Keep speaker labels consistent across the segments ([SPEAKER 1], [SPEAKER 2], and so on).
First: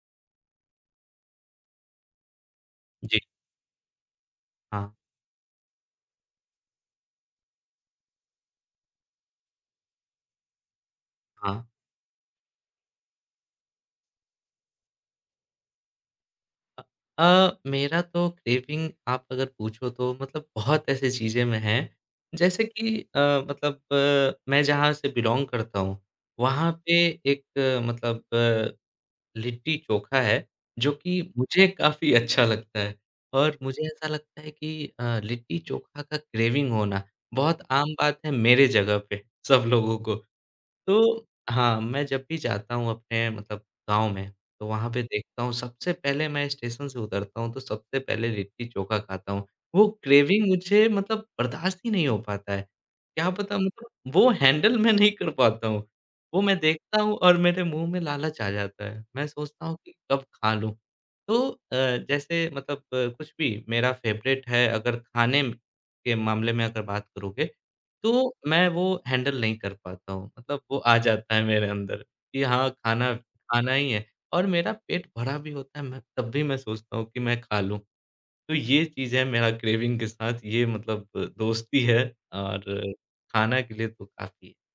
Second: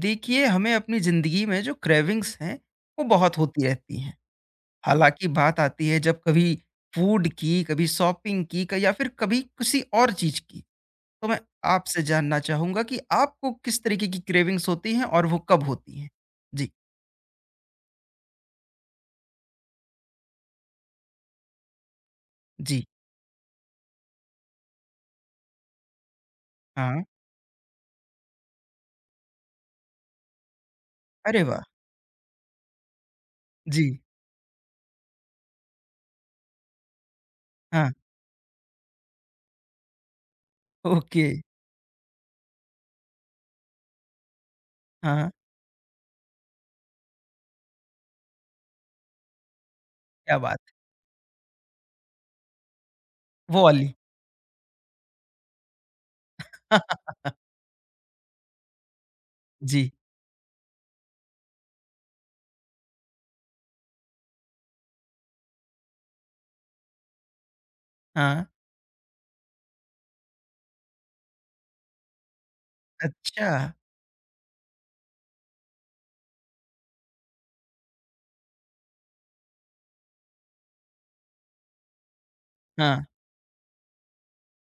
[SPEAKER 1] देखिए, हमें अपनी ज़िंदगी में जो क्रेविंग्स हैं, वो
[SPEAKER 2] जी,
[SPEAKER 1] बहुत होती रहती हैं।
[SPEAKER 2] हाँ,
[SPEAKER 1] हालाँकि बात आती है जब कभी फूड की, कभी शॉपिंग की क या फिर कभी किसी और चीज़ की। तो मैं
[SPEAKER 2] हाँ।
[SPEAKER 1] आपसे जानना चाहूँगा कि आपको किस तरीके की क्रेविंग्स होती हैं और वो कब होती हैं? जी,
[SPEAKER 2] अ मेरा तो क्रेविंग आप अगर पूछो तो मतलब बहुत ऐसी चीज़ें में है, जैसे
[SPEAKER 1] जी,
[SPEAKER 2] कि मतलब मैं जहाँ से बिलॉन्ग करता हूँ, वहाँ पे
[SPEAKER 1] हाँ।
[SPEAKER 2] एक मतलब लिट्टी-चोखा है, जो कि
[SPEAKER 1] अरे वाह!
[SPEAKER 2] मुझे काफ़ी अच्छा लगता है और मुझे
[SPEAKER 1] जी,
[SPEAKER 2] ऐसा लगता है कि लिट्टी-चोखा का क्रेविंग होना बहुत
[SPEAKER 1] हाँ,
[SPEAKER 2] आम बात है मेरे जगह पे सब लोगों को।
[SPEAKER 1] ओके,
[SPEAKER 2] तो हाँ, मैं जब भी जाता हूँ अपने मतलब गाँव में, तो वहाँ पे
[SPEAKER 1] हाँ,
[SPEAKER 2] देखता हूँ सबसे पहले मैं स्टेशन से उतरता हूँ, तो सबसे पहले लिट्टी-चोखा खाता हूँ। वो
[SPEAKER 1] क्या
[SPEAKER 2] क्रेविंग
[SPEAKER 1] बात है।
[SPEAKER 2] मुझे मतलब बर्दाश्त ही नहीं हो पाता है। क्या पता
[SPEAKER 1] वो वाली।
[SPEAKER 2] मतलब वो हैंडल मैं नहीं कर पाता हूँ। वो मैं देखता हूँ और मेरे मुँह में लालच आ जाता है। मैं सोचता हूँ
[SPEAKER 1] जी,
[SPEAKER 2] कि कब खा लूँ। तो जैसे मतलब कुछ भी मेरा फ़ेवरेट है अगर खाने के मामले में अगर बात करोगे तो
[SPEAKER 1] हाँ,
[SPEAKER 2] मैं वो हैंडल नहीं कर पाता हूँ। मतलब वो आ जाता है मेरे अंदर कि हाँ, खाना
[SPEAKER 1] अच्छा,
[SPEAKER 2] खाना ही है और मेरा पेट भरा भी होता है मैं तब भी मैं सोचता हूँ कि मैं खा लूँ। तो ये चीज़ है मेरा क्रेविंग के साथ ये मतलब दोस्ती है और
[SPEAKER 1] हाँ।
[SPEAKER 2] खाना के लिए तो काफ़ी है।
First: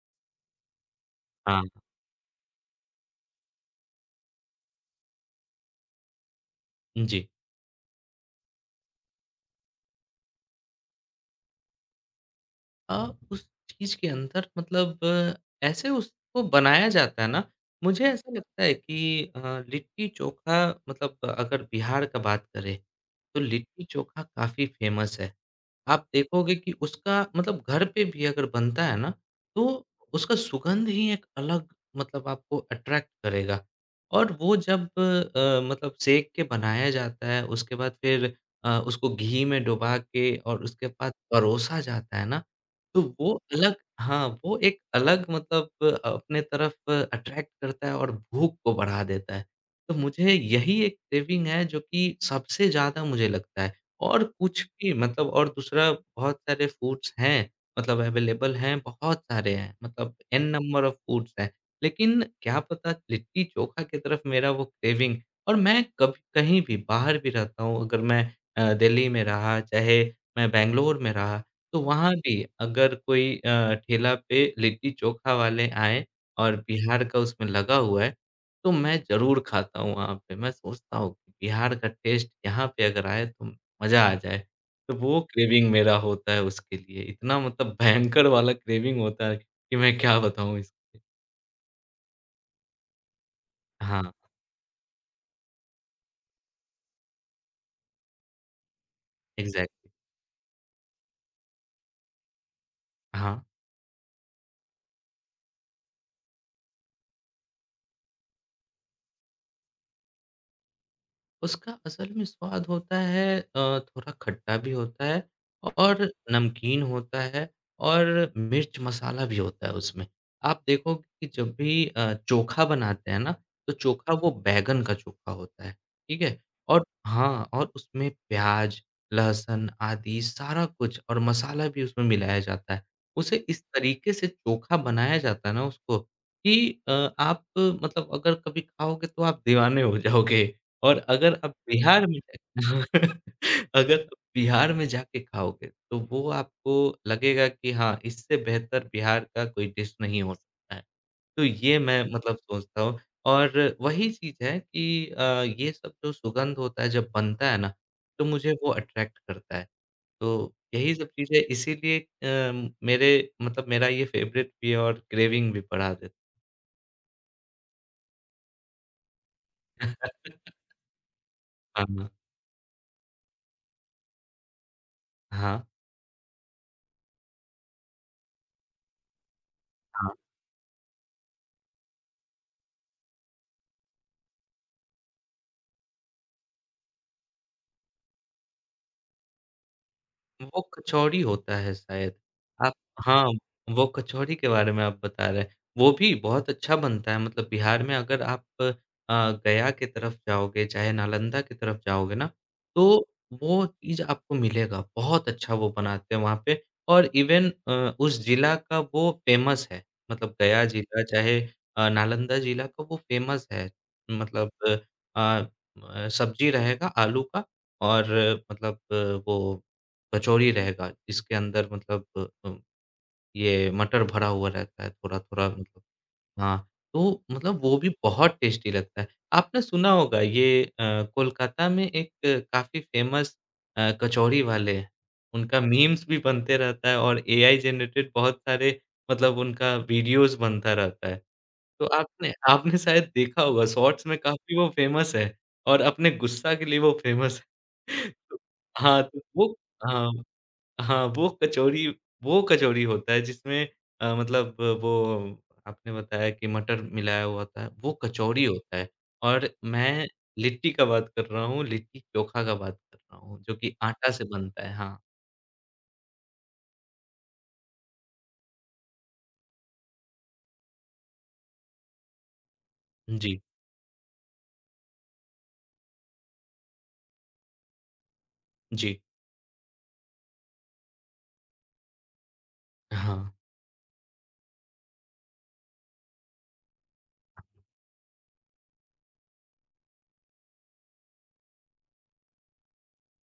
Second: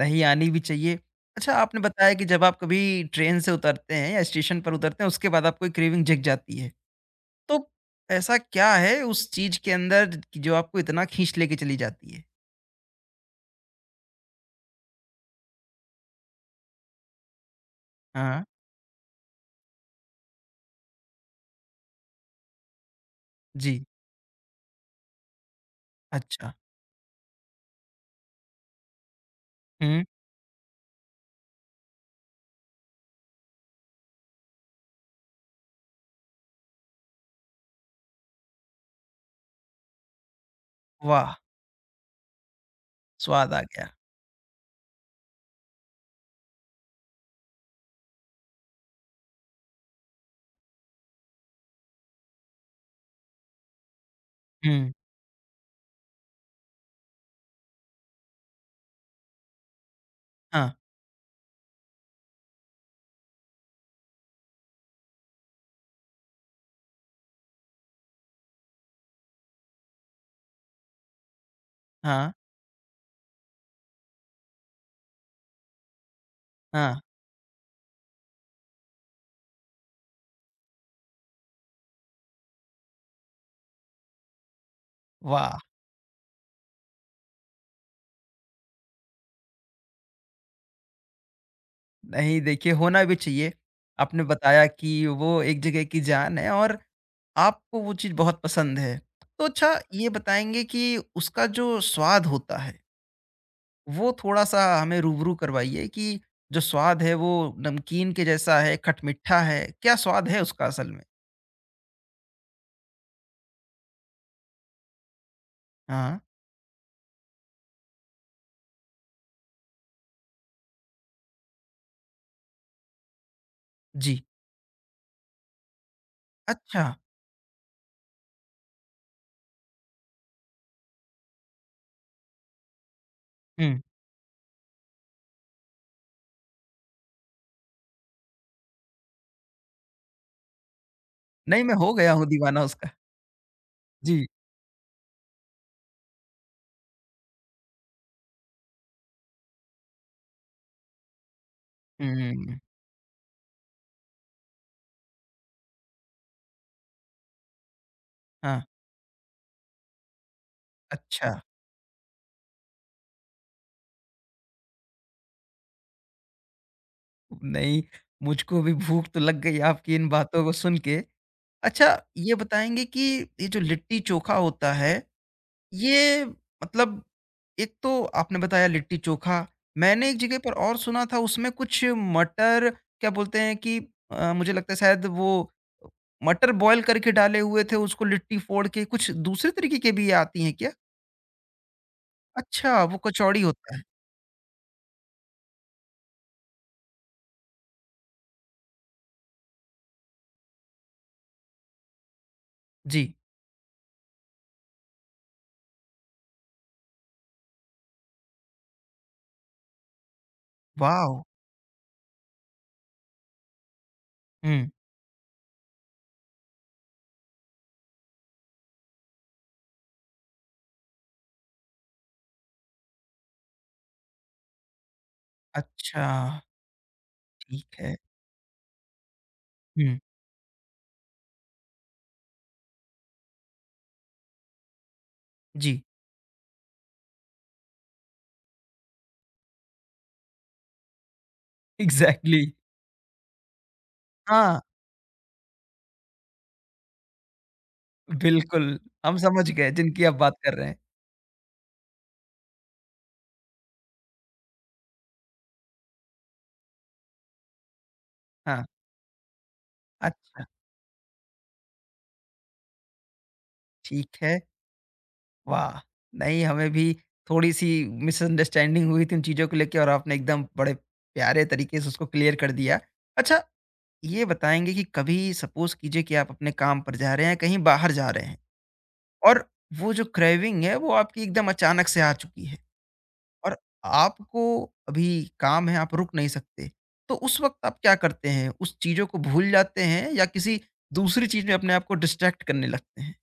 [SPEAKER 1] नहीं आनी भी चाहिए। अच्छा
[SPEAKER 2] हाँ,
[SPEAKER 1] आपने बताया कि जब आप कभी ट्रेन से उतरते हैं या स्टेशन पर उतरते हैं उसके बाद आपको ये क्रेविंग जग जाती है।
[SPEAKER 2] जी।
[SPEAKER 1] तो ऐसा क्या है उस चीज़ के अंदर कि जो आपको इतना खींच लेके चली जाती है?
[SPEAKER 2] उस चीज़ के अंदर मतलब ऐसे उसको बनाया जाता है ना, मुझे ऐसा
[SPEAKER 1] हाँ।
[SPEAKER 2] लगता है कि लिट्टी-चोखा मतलब अगर बिहार का बात करें, तो
[SPEAKER 1] जी।
[SPEAKER 2] लिट्टी-चोखा काफ़ी फ़ेमस है। आप
[SPEAKER 1] अच्छा।
[SPEAKER 2] देखोगे कि उसका मतलब घर पे भी अगर बनता है ना, तो
[SPEAKER 1] हुँ।
[SPEAKER 2] उसका सुगंध ही एक अलग मतलब आपको अट्रैक्ट करेगा और वो जब मतलब सेंक के बनाया जाता है, उसके बाद फिर उसको घी में डुबा के और उसके बाद
[SPEAKER 1] वाह!
[SPEAKER 2] परोसा जाता है ना, तो वो
[SPEAKER 1] स्वाद आ
[SPEAKER 2] अलग
[SPEAKER 1] गया।
[SPEAKER 2] हाँ, वो एक अलग मतलब अपने तरफ अट्रैक्ट करता है और भूख को बढ़ा देता है। तो मुझे यही एक क्रेविंग है जो कि सबसे ज़्यादा मुझे लगता है और कुछ
[SPEAKER 1] हुँ।
[SPEAKER 2] भी मतलब और दूसरा बहुत सारे फूड्स हैं, मतलब अवेलेबल हैं, बहुत सारे हैं, मतलब एन
[SPEAKER 1] हाँ,
[SPEAKER 2] नंबर ऑफ फूड्स हैं। लेकिन क्या पता लिट्टी-चोखा की तरफ मेरा वो क्रेविंग और मैं कभी कहीं भी बाहर भी रहता हूँ, अगर मैं दिल्ली में रहा, चाहे मैं बैंगलोर में रहा, तो वहाँ
[SPEAKER 1] हाँ,
[SPEAKER 2] भी अगर कोई ठेला पे लिट्टी-चोखा वाले आएँ और
[SPEAKER 1] हाँ।
[SPEAKER 2] बिहार का उसमें लगा हुआ है, तो मैं ज़रूर खाता हूँ वहाँ पे। मैं सोचता हूँ कि बिहार का टेस्ट यहाँ पे अगर आए तो मज़ा आ जाए। तो वो
[SPEAKER 1] वाह!
[SPEAKER 2] क्रेविंग मेरा होता है उसके लिए। इतना मतलब भयंकर वाला क्रेविंग होता है कि मैं क्या बताऊँ इस
[SPEAKER 1] नहीं देखिए होना भी चाहिए।
[SPEAKER 2] हाँ,
[SPEAKER 1] आपने बताया कि वो एक जगह की जान है और आपको वो चीज़ बहुत पसंद है। तो अच्छा
[SPEAKER 2] एग्ज़ैक्टली।
[SPEAKER 1] ये बताएँगे कि उसका जो स्वाद होता है
[SPEAKER 2] हाँ।
[SPEAKER 1] वो थोड़ा-सा हमें रूबरू करवाइए कि जो स्वाद है वो नमकीन के जैसा है, खटमिठा है, क्या स्वाद है उसका असल में?
[SPEAKER 2] उसका असल में स्वाद होता है थोड़ा खट्टा भी होता है और
[SPEAKER 1] हाँ,
[SPEAKER 2] नमकीन होता है और मिर्च मसाला भी होता है उसमें। आप देखो कि जब भी चोखा बनाते हैं ना, तो चोखा
[SPEAKER 1] जी,
[SPEAKER 2] वो बैंगन का चोखा होता है, ठीक है?
[SPEAKER 1] अच्छा,
[SPEAKER 2] और हाँ, और उसमें प्याज़, लहसुन आदि सारा कुछ और मसाला भी उसमें मिलाया जाता है। उसे इस
[SPEAKER 1] हुँ,
[SPEAKER 2] तरीके से चोखा बनाया जाता है ना उसको कि अ, आप मतलब अगर कभी खाओगे तो आप दीवाने हो जाओगे। और अगर आप
[SPEAKER 1] नहीं मैं हो
[SPEAKER 2] बिहार
[SPEAKER 1] गया
[SPEAKER 2] में
[SPEAKER 1] हूँ दीवाना उसका।
[SPEAKER 2] अगर आप
[SPEAKER 1] जी,
[SPEAKER 2] बिहार में जाके खाओगे, तो वो आपको लगेगा कि हाँ, इससे बेहतर बिहार का कोई डिश नहीं हो सकता है। तो ये मैं मतलब
[SPEAKER 1] हुँ,
[SPEAKER 2] सोचता हूँ और वही चीज़ है कि ये सब जो सुगंध होता है जब बनता है ना, तो मुझे
[SPEAKER 1] हाँ,
[SPEAKER 2] वो अट्रैक्ट करता है। तो यही सब
[SPEAKER 1] अच्छा,
[SPEAKER 2] चीज़ें इसीलिए मेरे मतलब मेरा ये फ़ेवरेट भी है और क्रेविंग भी बढ़ा देता है।
[SPEAKER 1] नहीं मुझको भी भूख तो लग गई आपकी इन बातों को सुन के।
[SPEAKER 2] हाँ,
[SPEAKER 1] अच्छा
[SPEAKER 2] हाँ।
[SPEAKER 1] ये बताएँगे कि ये जो लिट्टी-चोखा होता है, ये मतलब एक तो आपने बताया लिट्टी चोखा, मैंने
[SPEAKER 2] हाँ।
[SPEAKER 1] एक जगह पर और सुना था उसमें कुछ मटर क्या बोलते हैं कि मुझे लगता है शायद वो मटर बॉयल करके डाले हुए थे, उसको लिट्टी फोड़ के कुछ दूसरे तरीके के भी आती हैं
[SPEAKER 2] वो
[SPEAKER 1] क्या?
[SPEAKER 2] कचौड़ी होता है शायद। आप
[SPEAKER 1] अच्छा, वो
[SPEAKER 2] हाँ,
[SPEAKER 1] कचौड़ी होता है।
[SPEAKER 2] वो कचौड़ी के बारे में आप बता रहे हैं। वो भी बहुत अच्छा बनता है मतलब बिहार में अगर आप अ, गया की तरफ जाओगे, चाहे नालंदा की तरफ जाओगे ना, तो
[SPEAKER 1] जी,
[SPEAKER 2] वो चीज़ आपको मिलेगा। बहुत अच्छा वो बनाते हैं वहाँ पे और इवन उस जिला का वो फ़ेमस है। मतलब गया जिला
[SPEAKER 1] वॉव!
[SPEAKER 2] चाहे नालंदा जिला का वो फ़ेमस है। मतलब
[SPEAKER 1] हुँ,
[SPEAKER 2] सब्ज़ी रहेगा आलू का और मतलब वो कचौड़ी रहेगा जिसके अंदर मतलब अ, ये मटर भरा हुआ रहता है थोड़ा-थोड़ा मतलब
[SPEAKER 1] अच्छा,
[SPEAKER 2] हाँ, तो मतलब वो
[SPEAKER 1] ठीक
[SPEAKER 2] भी
[SPEAKER 1] है।
[SPEAKER 2] बहुत टेस्टी लगता है। आपने सुना
[SPEAKER 1] हुँ,
[SPEAKER 2] होगा ये कोलकाता में एक काफ़ी फ़ेमस कचौड़ी वाले हैं। उनका
[SPEAKER 1] जी।
[SPEAKER 2] मीम्स भी बनते रहता है और एआई जनरेटेड बहुत सारे मतलब उनका वीडियोज़ बनता रहता है। तो आपने
[SPEAKER 1] एग्ज़ैक्टली
[SPEAKER 2] आपने शायद देखा होगा शॉर्ट्स में काफ़ी
[SPEAKER 1] हाँ।
[SPEAKER 2] वो फ़ेमस है और अपने गुस्सा के लिए वो फ़ेमस है। तो
[SPEAKER 1] बिल्कुल,
[SPEAKER 2] हाँ,
[SPEAKER 1] हम
[SPEAKER 2] तो
[SPEAKER 1] समझ
[SPEAKER 2] वो
[SPEAKER 1] गए जिनकी आप
[SPEAKER 2] हाँ।
[SPEAKER 1] बात कर रहे हैं।
[SPEAKER 2] हाँ, वो कचौरी होता है जिसमें मतलब वो आपने बताया कि मटर मिलाया हुआ होता है, वो कचौरी
[SPEAKER 1] हाँ।
[SPEAKER 2] होता है और मैं
[SPEAKER 1] अच्छा,
[SPEAKER 2] लिट्टी का बात कर रहा हूँ, लिट्टी चोखा का बात कर रहा हूँ, जो कि आटा
[SPEAKER 1] ठीक
[SPEAKER 2] से
[SPEAKER 1] है।
[SPEAKER 2] बनता है। हाँ,
[SPEAKER 1] वाह! नहीं, हमें भी थोड़ी-सी मिसअंडरस्टैंडिंग हुई थी उन चीज़ों को लेके और आपने एकदम बड़े प्यारे तरीके से उसको क्लियर कर दिया।
[SPEAKER 2] जी,
[SPEAKER 1] अच्छा, ये बताएँगे कि कभी सपोज़ कीजिए कि आप अपने काम पर जा रहे हैं, कहीं बाहर जा रहे हैं
[SPEAKER 2] जी।
[SPEAKER 1] और वो जो क्रेविंग है, वो आपकी एकदम अचानक से आ चुकी है
[SPEAKER 2] हाँ।
[SPEAKER 1] और आपको अभी काम है, आप रुक नहीं सकते। तो उस वक़्त आप क्या करते हैं? उस चीज़ों को भूल जाते हैं या किसी दूसरी चीज़ में अपने आप को डिस्ट्रैक्ट करने लगते हैं?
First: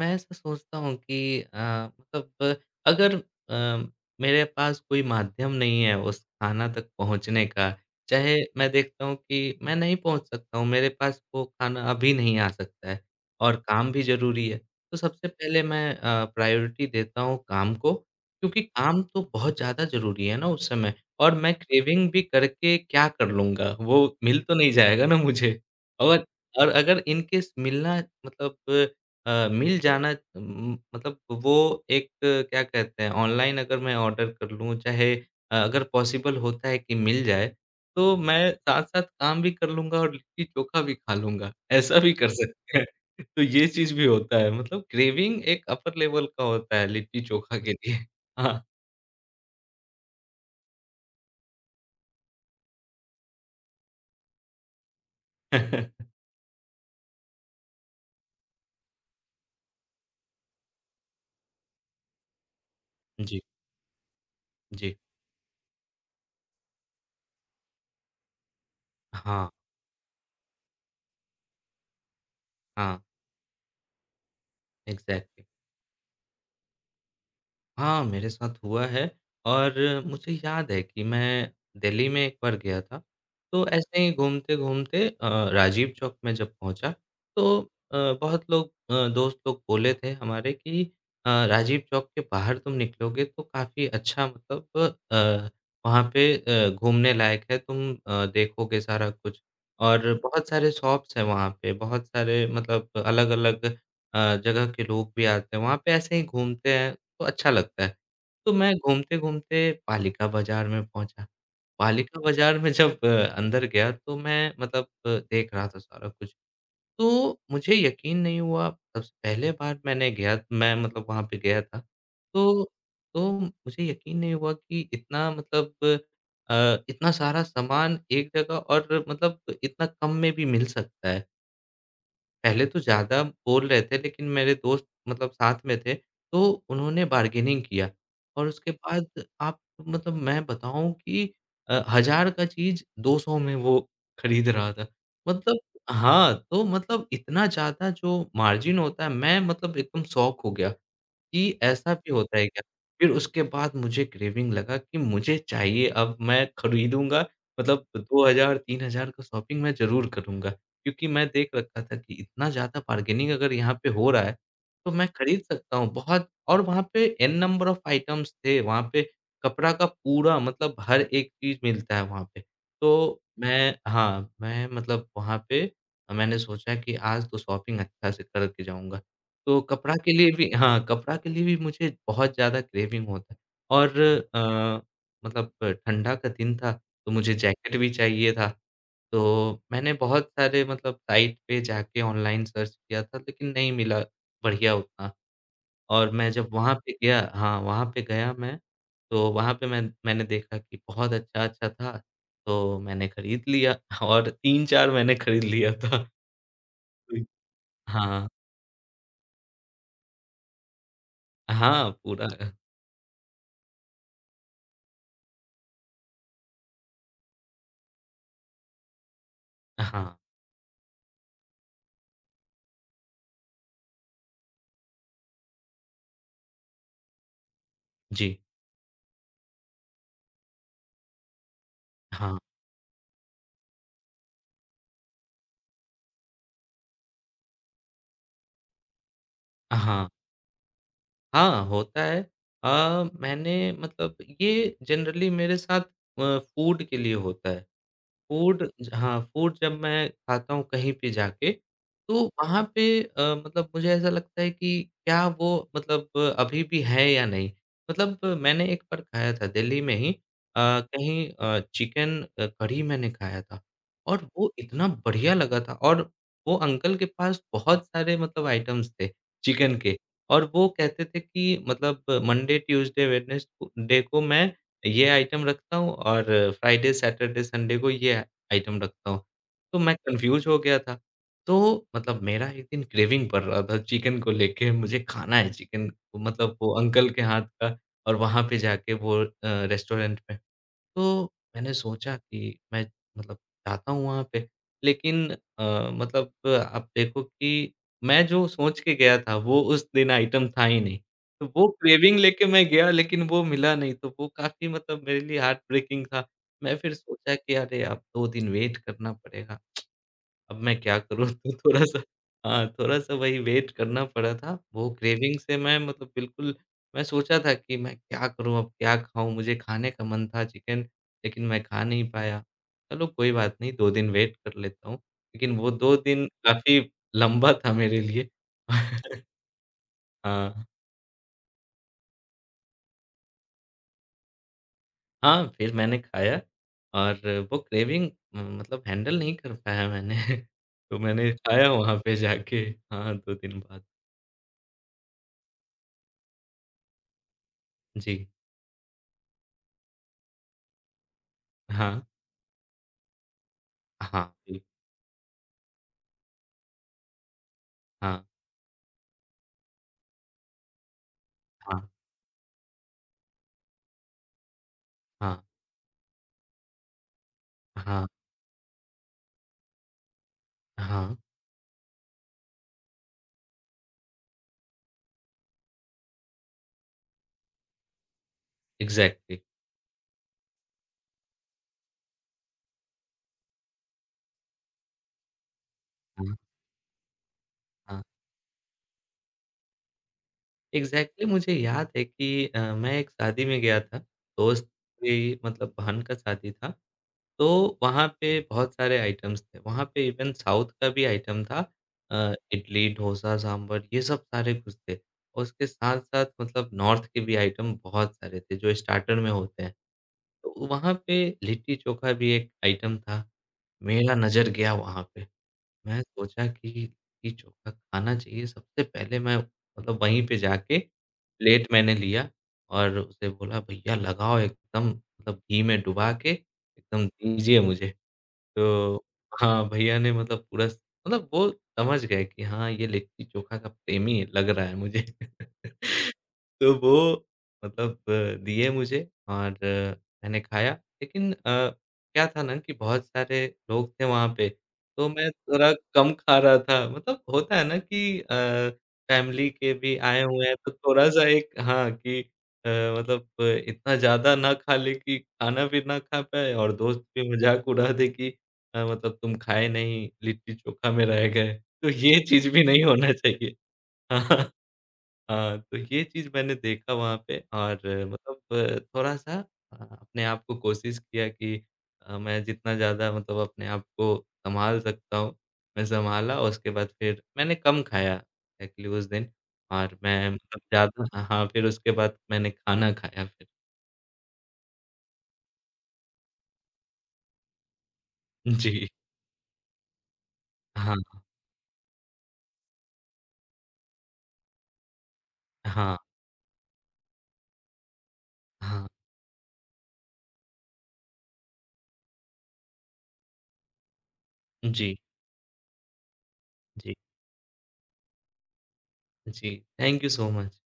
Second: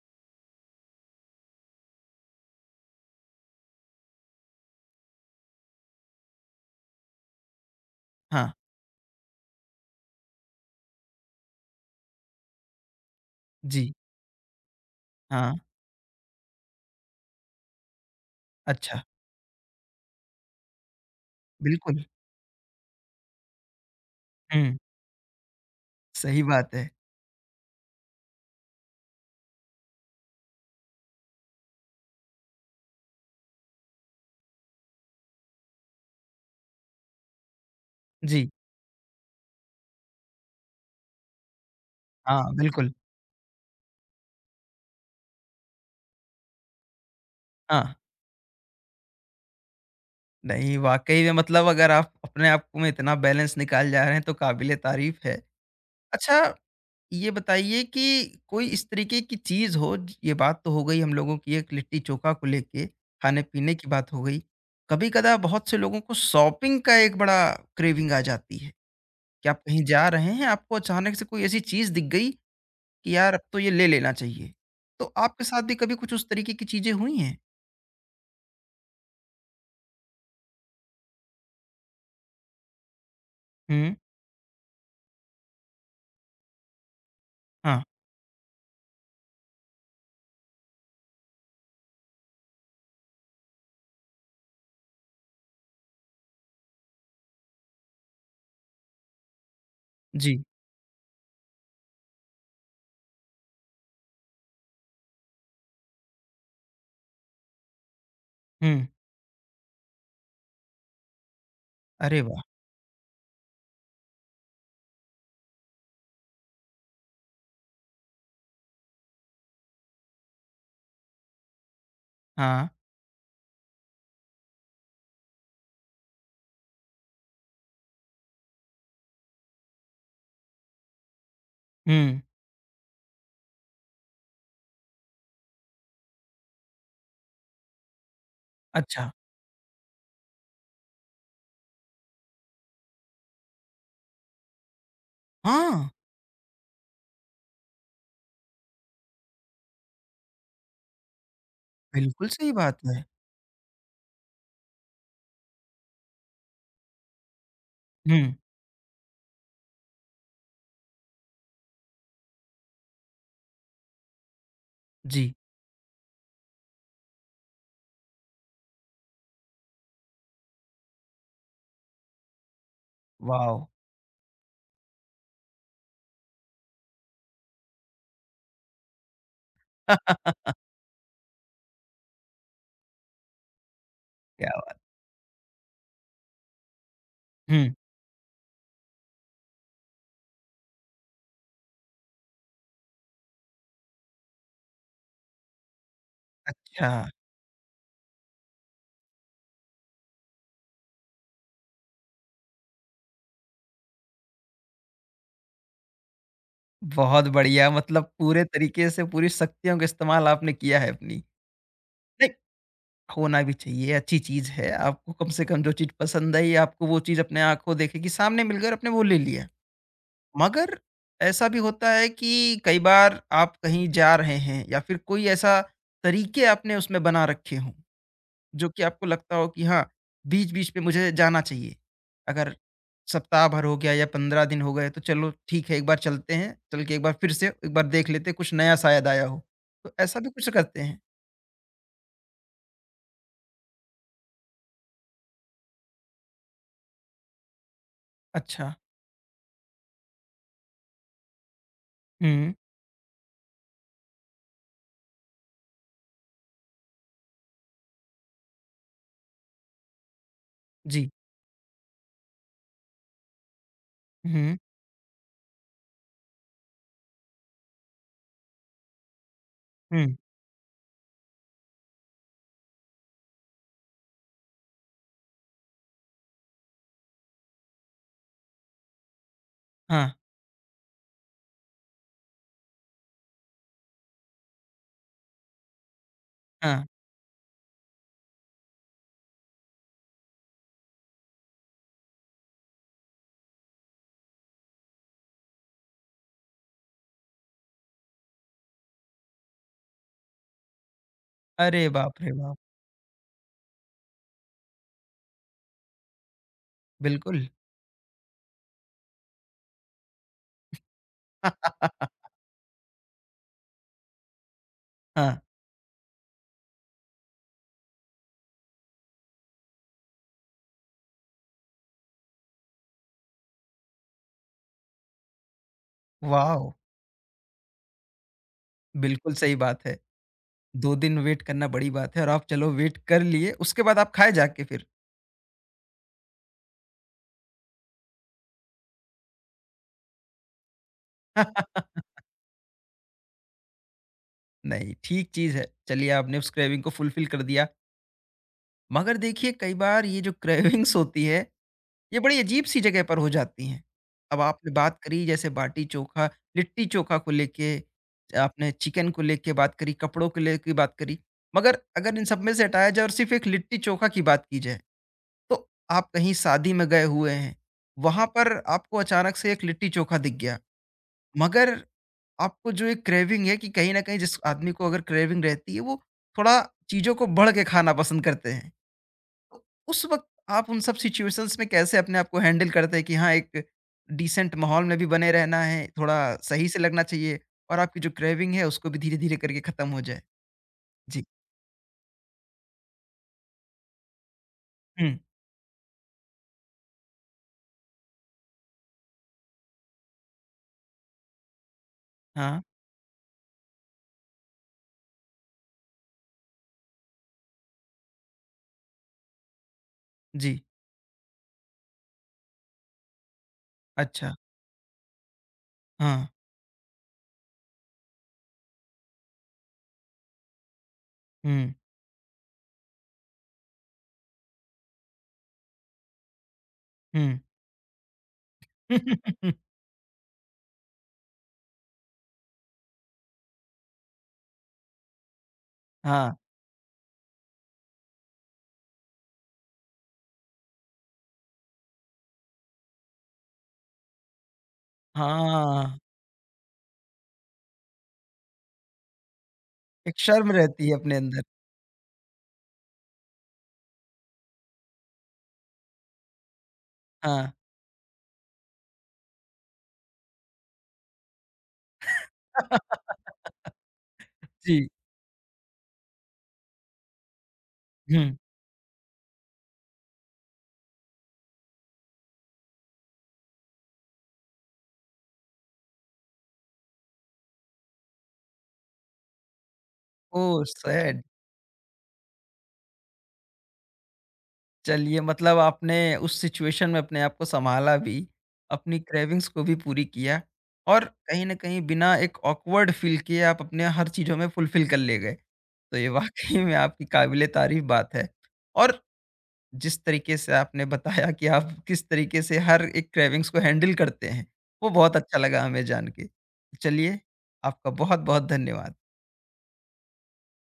[SPEAKER 2] मैं ऐसा सोचता हूँ कि मतलब अगर अ, मेरे पास कोई माध्यम नहीं है उस खाना तक पहुँचने का, चाहे
[SPEAKER 1] हाँ।
[SPEAKER 2] मैं देखता हूँ कि मैं नहीं पहुँच सकता हूँ, मेरे पास वो खाना अभी नहीं आ सकता है और काम
[SPEAKER 1] जी।
[SPEAKER 2] भी ज़रूरी है। तो सबसे
[SPEAKER 1] हाँ।
[SPEAKER 2] पहले मैं प्रायोरिटी देता हूँ काम को, क्योंकि
[SPEAKER 1] अच्छा।
[SPEAKER 2] काम तो बहुत ज़्यादा ज़रूरी है ना उस समय और मैं
[SPEAKER 1] बिल्कुल।
[SPEAKER 2] क्रेविंग भी करके क्या कर लूँगा? वो मिल तो नहीं
[SPEAKER 1] हुँ।
[SPEAKER 2] जाएगा ना मुझे और
[SPEAKER 1] सही
[SPEAKER 2] और
[SPEAKER 1] बात है।
[SPEAKER 2] अगर इन केस मिलना मतलब मिल जाना मतलब वो एक क्या कहते हैं ऑनलाइन अगर मैं ऑर्डर कर लूँ चाहे अगर पॉसिबल होता है कि मिल जाए, तो
[SPEAKER 1] जी।
[SPEAKER 2] मैं साथ-साथ काम भी कर लूँगा और लिट्टी-चोखा भी खा लूँगा, ऐसा भी कर
[SPEAKER 1] हाँ,
[SPEAKER 2] सकते हैं।
[SPEAKER 1] बिल्कुल।
[SPEAKER 2] तो ये चीज़ भी होता है मतलब क्रेविंग एक अपर लेवल का होता है लिट्टी-चोखा के
[SPEAKER 1] हाँ,
[SPEAKER 2] लिए। हाँ।
[SPEAKER 1] नहीं वाक़ई में मतलब अगर आप अपने आप में इतना बैलेंस निकाल जा रहे हैं तो काबिल-ए-तारीफ़ है। अच्छा, ये बताइए कि कोई इस तरीके की चीज़ हो ज ये बात तो हो गई हम लोगों की एक लिट्टी-चोखा को लेके,
[SPEAKER 2] जी,
[SPEAKER 1] खाने-पीने की बात हो गई।
[SPEAKER 2] जी।
[SPEAKER 1] कभी-कदा बहुत से लोगों को शॉपिंग का एक बड़ा क्रेविंग आ जाती है
[SPEAKER 2] हाँ,
[SPEAKER 1] कि आप कहीं जा रहे हैं, आपको अचानक से कोई ऐसी चीज़ दिख गई
[SPEAKER 2] हाँ,
[SPEAKER 1] कि यार अब तो ये ले लेना चाहिए। तो आपके
[SPEAKER 2] एग्ज़ैक्टली।
[SPEAKER 1] साथ भी कभी कुछ उस तरीके की चीज़ें हुई हैं?
[SPEAKER 2] हाँ, मेरे साथ हुआ है और मुझे याद है कि मैं दिल्ली में एक बार गया था, तो
[SPEAKER 1] हुँ।
[SPEAKER 2] ऐसे ही घूमते-घूमते राजीव चौक में जब पहुँचा, तो
[SPEAKER 1] हाँ,
[SPEAKER 2] बहुत लोग दोस्त लोग बोले थे हमारे कि राजीव चौक के बाहर तुम निकलोगे तो काफ़ी अच्छा मतलब अ, वहाँ पे घूमने लायक है, तुम देखोगे सारा कुछ और
[SPEAKER 1] जी।
[SPEAKER 2] बहुत सारे शॉप्स हैं वहाँ पे, बहुत सारे मतलब अलग-अलग जगह के लोग भी आते हैं, वहाँ पे ऐसे ही घूमते हैं तो अच्छा लगता है। तो मैं
[SPEAKER 1] हुँ।
[SPEAKER 2] घूमते-घूमते पालिका बाज़ार में पहुँचा।
[SPEAKER 1] अरे
[SPEAKER 2] पालिका
[SPEAKER 1] वाह!
[SPEAKER 2] बाज़ार में जब अंदर गया तो मैं मतलब देख रहा था सारा कुछ। तो मुझे यकीन नहीं हुआ सबसे पहले बार मैंने गया मैं मतलब वहाँ पे गया था। तो
[SPEAKER 1] हाँ।
[SPEAKER 2] तो मुझे यकीन नहीं हुआ कि इतना मतलब इतना सारा सामान एक जगह और मतलब इतना कम में भी मिल सकता है।
[SPEAKER 1] हुँ।
[SPEAKER 2] पहले तो ज़्यादा बोल रहे थे, लेकिन मेरे दोस्त मतलब साथ में थे, तो उन्होंने बार्गेनिंग किया और उसके
[SPEAKER 1] अच्छा।
[SPEAKER 2] बाद आप मतलब मैं बताऊँ कि 1000 का चीज़ 200 में वो खरीद रहा था। मतलब
[SPEAKER 1] हाँ,
[SPEAKER 2] हाँ, तो मतलब इतना ज़्यादा जो मार्जिन होता है, मैं मतलब एकदम शॉक हो गया। कि ऐसा भी
[SPEAKER 1] बिल्कुल
[SPEAKER 2] होता है
[SPEAKER 1] सही
[SPEAKER 2] क्या?
[SPEAKER 1] बात है।
[SPEAKER 2] फिर उसके बाद मुझे क्रेविंग लगा कि मुझे चाहिए अब मैं खरीदूँगा मतलब
[SPEAKER 1] हुँ।
[SPEAKER 2] 2000-3000 का शॉपिंग मैं ज़रूर करूँगा। क्योंकि मैं देख रखा था कि इतना ज़्यादा बार्गेनिंग अगर यहाँ पे हो रहा है, तो मैं
[SPEAKER 1] जी।
[SPEAKER 2] खरीद सकता हूँ बहुत और वहाँ पे एन नंबर ऑफ आइटम्स थे, वहाँ पे कपड़ा का पूरा मतलब हर एक चीज़ मिलता है वहाँ पे। तो
[SPEAKER 1] वॉव!
[SPEAKER 2] मैं हाँ, मैं मतलब वहाँ पे मैंने सोचा कि आज तो शॉपिंग अच्छा से करके जाऊँगा। तो कपड़ा के लिए भी हाँ, कपड़ा के लिए भी मुझे बहुत ज़्यादा क्रेविंग होता है और
[SPEAKER 1] क्या
[SPEAKER 2] अ, मतलब ठंडा का दिन था, तो मुझे
[SPEAKER 1] हुँ।
[SPEAKER 2] जैकेट भी चाहिए था। तो मैंने बहुत सारे मतलब साइट पे जाके ऑनलाइन सर्च किया था, लेकिन नहीं मिला बढ़िया उतना और मैं जब वहाँ
[SPEAKER 1] अच्छा,
[SPEAKER 2] पे गया हाँ, वहाँ पे गया मैं, तो वहाँ पे मैं मैंने देखा कि बहुत अच्छा-अच्छा था, तो मैंने खरीद लिया और 3-4 मैंने खरीद लिया था।
[SPEAKER 1] बहुत बढ़िया मतलब
[SPEAKER 2] हाँ,
[SPEAKER 1] पूरे तरीके से पूरी शक्तियों का इस्तेमाल आपने किया है अपनी।
[SPEAKER 2] हाँ, पूरा
[SPEAKER 1] नहीं, होना भी चाहिए, अच्छी चीज़ है। आपको कम से कम जो चीज़ पसंद आई, आपको वो चीज़ अपने आँखों देखी कि सामने मिलकर आपने वो ले लिया।
[SPEAKER 2] हाँ,
[SPEAKER 1] मगर ऐसा भी होता है कि कई बार आप कहीं जा रहे हैं या फिर कोई ऐसा तरीके आपने उसमें बना रखे हों।
[SPEAKER 2] जी,
[SPEAKER 1] जो कि आपको लगता हो कि हाँ, बीच-बीच में मुझे जाना चाहिए।
[SPEAKER 2] हाँ।
[SPEAKER 1] अगर सप्ताह भर हो गया या 15 दिन हो गए तो चलो ठीक है एक बार चलते हैं, चल के एक बार फिर से एक बार देख लेते हैं कुछ नया शायद आया हो। तो
[SPEAKER 2] हाँ,
[SPEAKER 1] ऐसा भी कुछ करते हैं?
[SPEAKER 2] हाँ, होता है। मैंने मतलब ये जनरली मेरे साथ फूड के लिए होता है। फूड
[SPEAKER 1] अच्छा।
[SPEAKER 2] ज हाँ, फूड जब मैं खाता हूँ कहीं पे जाके, तो
[SPEAKER 1] हुँ,
[SPEAKER 2] वहाँ पे मतलब मुझे ऐसा लगता है कि क्या वो मतलब अभी भी है या नहीं? मतलब मैंने एक बार खाया था दिल्ली में ही
[SPEAKER 1] जी।
[SPEAKER 2] कहीं चिकन कढ़ी मैंने खाया था और वो
[SPEAKER 1] हुँ,
[SPEAKER 2] इतना बढ़िया लगा था और वो अंकल के पास बहुत सारे मतलब आइटम्स थे चिकन के
[SPEAKER 1] हुँ।
[SPEAKER 2] और वो कहते थे कि मतलब मंडे, ट्यूसडे, वेडनेसडे को मैं ये आइटम रखता हूँ और फ्राइडे, सैटरडे, संडे को ये आइटम रखता हूँ। तो मैं
[SPEAKER 1] हाँ,
[SPEAKER 2] कन्फ्यूज़ हो गया था। तो मतलब मेरा एक दिन क्रेविंग पड़ रहा था चिकन को लेके, मुझे खाना है चिकन मतलब वो
[SPEAKER 1] हाँ।
[SPEAKER 2] अंकल के हाथ का और वहाँ पे जाके वो रेस्टोरेंट में। तो मैंने सोचा कि मैं मतलब जाता हूँ वहाँ पे, लेकिन मतलब आप देखो कि मैं जो सोच के गया था, वो उस दिन आइटम था ही नहीं। तो वो
[SPEAKER 1] अरे बाप
[SPEAKER 2] क्रेविंग
[SPEAKER 1] रे
[SPEAKER 2] लेके
[SPEAKER 1] बाप!
[SPEAKER 2] मैं गया, लेकिन वो मिला नहीं, तो वो काफ़ी मतलब मेरे लिए हार्ट ब्रेकिंग था। मैं फिर सोचा
[SPEAKER 1] बिल्कुल।
[SPEAKER 2] कि अरे! अब 2 दिन वेट करना पड़ेगा। अब मैं क्या करूँ? तो थोड़ा-सा हाँ, थोड़ा-सा वही वेट करना पड़ा था। वो
[SPEAKER 1] हाँ,
[SPEAKER 2] क्रेविंग से मैं मतलब बिल्कुल मैं सोचा था कि मैं क्या करूँ अब क्या खाऊँ? मुझे खाने का मन था चिकन, लेकिन मैं खा नहीं पाया। चलो कोई बात नहीं 2 दिन वेट कर लेता हूँ, लेकिन वो 2 दिन
[SPEAKER 1] वॉव!
[SPEAKER 2] काफ़ी लंबा था मेरे लिए।
[SPEAKER 1] बिल्कुल सही बात है।
[SPEAKER 2] हाँ,
[SPEAKER 1] 2 दिन वेट करना बड़ी बात है और आप चलो वेट कर लिए, उसके बाद आप खाए जाके फिर।
[SPEAKER 2] हाँ, फिर मैंने खाया और वो क्रेविंग मतलब हैंडल नहीं कर पाया मैंने। तो मैंने खाया वहाँ पे जाके हाँ, 2 दिन बाद।
[SPEAKER 1] नहीं, ठीक चीज़ है। चलिए आपने उस क्रेविंग को फुलफ़िल कर दिया।
[SPEAKER 2] जी,
[SPEAKER 1] मगर देखिए कई बार ये जो क्रेविंग्स होती है,
[SPEAKER 2] हाँ।
[SPEAKER 1] ये बड़ी अजीब-सी जगह पर हो जाती हैं।
[SPEAKER 2] हाँ,
[SPEAKER 1] अब
[SPEAKER 2] बिल
[SPEAKER 1] आपने बात करी जैसे बाटी-चोखा, लिट्टी-चोखा को लेके,
[SPEAKER 2] हाँ,
[SPEAKER 1] आपने चिकन को लेके बात करी, कपड़ों को लेके बात करी। मगर
[SPEAKER 2] हाँ,
[SPEAKER 1] अगर इन सब में से हटाया जाए और सिर्फ़ एक लिट्टी-चोखा की बात की जाए,
[SPEAKER 2] हाँ,
[SPEAKER 1] तो आप कहीं शादी में गए हुए हैं,
[SPEAKER 2] हाँ,
[SPEAKER 1] वहाँ पर आपको अचानक से एक लिट्टी-चोखा दिख गया।
[SPEAKER 2] हाँ,
[SPEAKER 1] मगर आपको जो एक क्रेविंग है कि कहीं न कहीं जिस आदमी को अगर क्रेविंग रहती है, वो थोड़ा चीज़ों को बढ़ के खाना पसंद करते हैं।
[SPEAKER 2] एग्ज़ैक्टली
[SPEAKER 1] तो उस वक़्त आप उन सब सिचुएशंस में कैसे अपने आप को हैंडल करते हैं कि हाँ, एक डिसेंट माहौल में भी बने रहना है,
[SPEAKER 2] हाँ,
[SPEAKER 1] थोड़ा सही से लगना चाहिए और आपकी
[SPEAKER 2] हाँ,
[SPEAKER 1] जो क्रेविंग है, उसको भी धीरे-धीरे करके खत्म हो जाए? जी।
[SPEAKER 2] एग्ज़ैक्टली मुझे याद है कि मैं एक शादी में गया था, दोस्त
[SPEAKER 1] हुँ।
[SPEAKER 2] की मतलब बहन का शादी था, तो वहाँ पे बहुत सारे आइटम्स थे, वहाँ पे इवन साउथ का भी आइटम था
[SPEAKER 1] हाँ।
[SPEAKER 2] इडली, डोसा, सांभर ये सब सारे कुछ थे। और उसके साथ-साथ मतलब नॉर्थ के भी आइटम बहुत सारे थे, जो स्टार्टर में होते हैं,
[SPEAKER 1] जी।
[SPEAKER 2] तो वहाँ पे लिट्टी-चोखा भी एक आइटम था, मेरा
[SPEAKER 1] अच्छा।
[SPEAKER 2] नज़र गया वहाँ पे। मैं
[SPEAKER 1] हाँ।
[SPEAKER 2] सोचा कि लिट्टी-चोखा खाना चाहिए, सबसे पहले मैं मतलब वहीं पे जाके प्लेट
[SPEAKER 1] हुँ,
[SPEAKER 2] मैंने लिया और उसे बोला भैया लगाओ एकदम मतलब घी में डुबा के एकदम
[SPEAKER 1] हुँ।
[SPEAKER 2] दीजिए मुझे। तो हाँ, भैया ने मतलब पूरा स मतलब वो समझ गए कि हाँ, ये लिट्टी चोखा का प्रेमी लग रहा है मुझे।
[SPEAKER 1] हाँ।
[SPEAKER 2] तो वो मतलब दिए मुझे और मैंने खाया, लेकिन क्या था ना कि बहुत सारे लोग थे वहाँ पे, तो मैं थोड़ा
[SPEAKER 1] हाँ।
[SPEAKER 2] कम खा रहा था। मतलब होता है ना कि फैमिली के भी
[SPEAKER 1] एक
[SPEAKER 2] आए हुए
[SPEAKER 1] शर्म
[SPEAKER 2] हैं, तो
[SPEAKER 1] रहती है अपने
[SPEAKER 2] थोड़ा-सा
[SPEAKER 1] अंदर।
[SPEAKER 2] एक हाँ, कि अ, मतलब इतना ज़्यादा ना खा ले कि खाना भी ना खा पाए और दोस्त भी
[SPEAKER 1] हाँ।
[SPEAKER 2] मज़ाक उड़ा दे कि मतलब तुम खाए नहीं, लिट्टी-चोखा में रह गए, तो ये चीज़ भी नहीं होना चाहिए। हाँ,
[SPEAKER 1] जी।
[SPEAKER 2] हाँ, तो ये चीज़ मैंने देखा वहाँ पे और
[SPEAKER 1] हुँ।
[SPEAKER 2] मतलब थोड़ा-सा अपने आप को कोशिश किया कि मैं जितना ज़्यादा मतलब अपने आप को सँभाल सकता हूँ, मैं सँभाला उसके बाद फिर मैंने कम खाया एक्चुअली उस दिन और मैं मतलब
[SPEAKER 1] ओह!
[SPEAKER 2] ज़्यादा
[SPEAKER 1] सैड।
[SPEAKER 2] हाँ, हाँ, फिर उसके बाद मैंने खाना खाया फिर।
[SPEAKER 1] चलिए मतलब आपने उस सिचुएशन में अपने आप को सँभाला भी,
[SPEAKER 2] जी।
[SPEAKER 1] अपनी क्रेविंग्स को भी पूरी किया
[SPEAKER 2] हाँ,
[SPEAKER 1] और कहीं न कहीं बिना एक ऑकवर्ड फ़ील किए आप अपने हर चीज़ों में फुलफ़िल कर ले गए। तो
[SPEAKER 2] हाँ,
[SPEAKER 1] ये वाक़ई में आपकी काबिले तारीफ़ बात है।
[SPEAKER 2] हाँ।
[SPEAKER 1] और जिस तरीके से आपने बताया कि आप किस तरीके से हर एक क्रेविंग्स को हैंडल करते हैं, वो
[SPEAKER 2] जी,
[SPEAKER 1] बहुत अच्छा लगा हमें जान के।
[SPEAKER 2] जी,
[SPEAKER 1] चलिए, आपका बहुत-बहुत धन्यवाद।
[SPEAKER 2] जी। Thank you so much.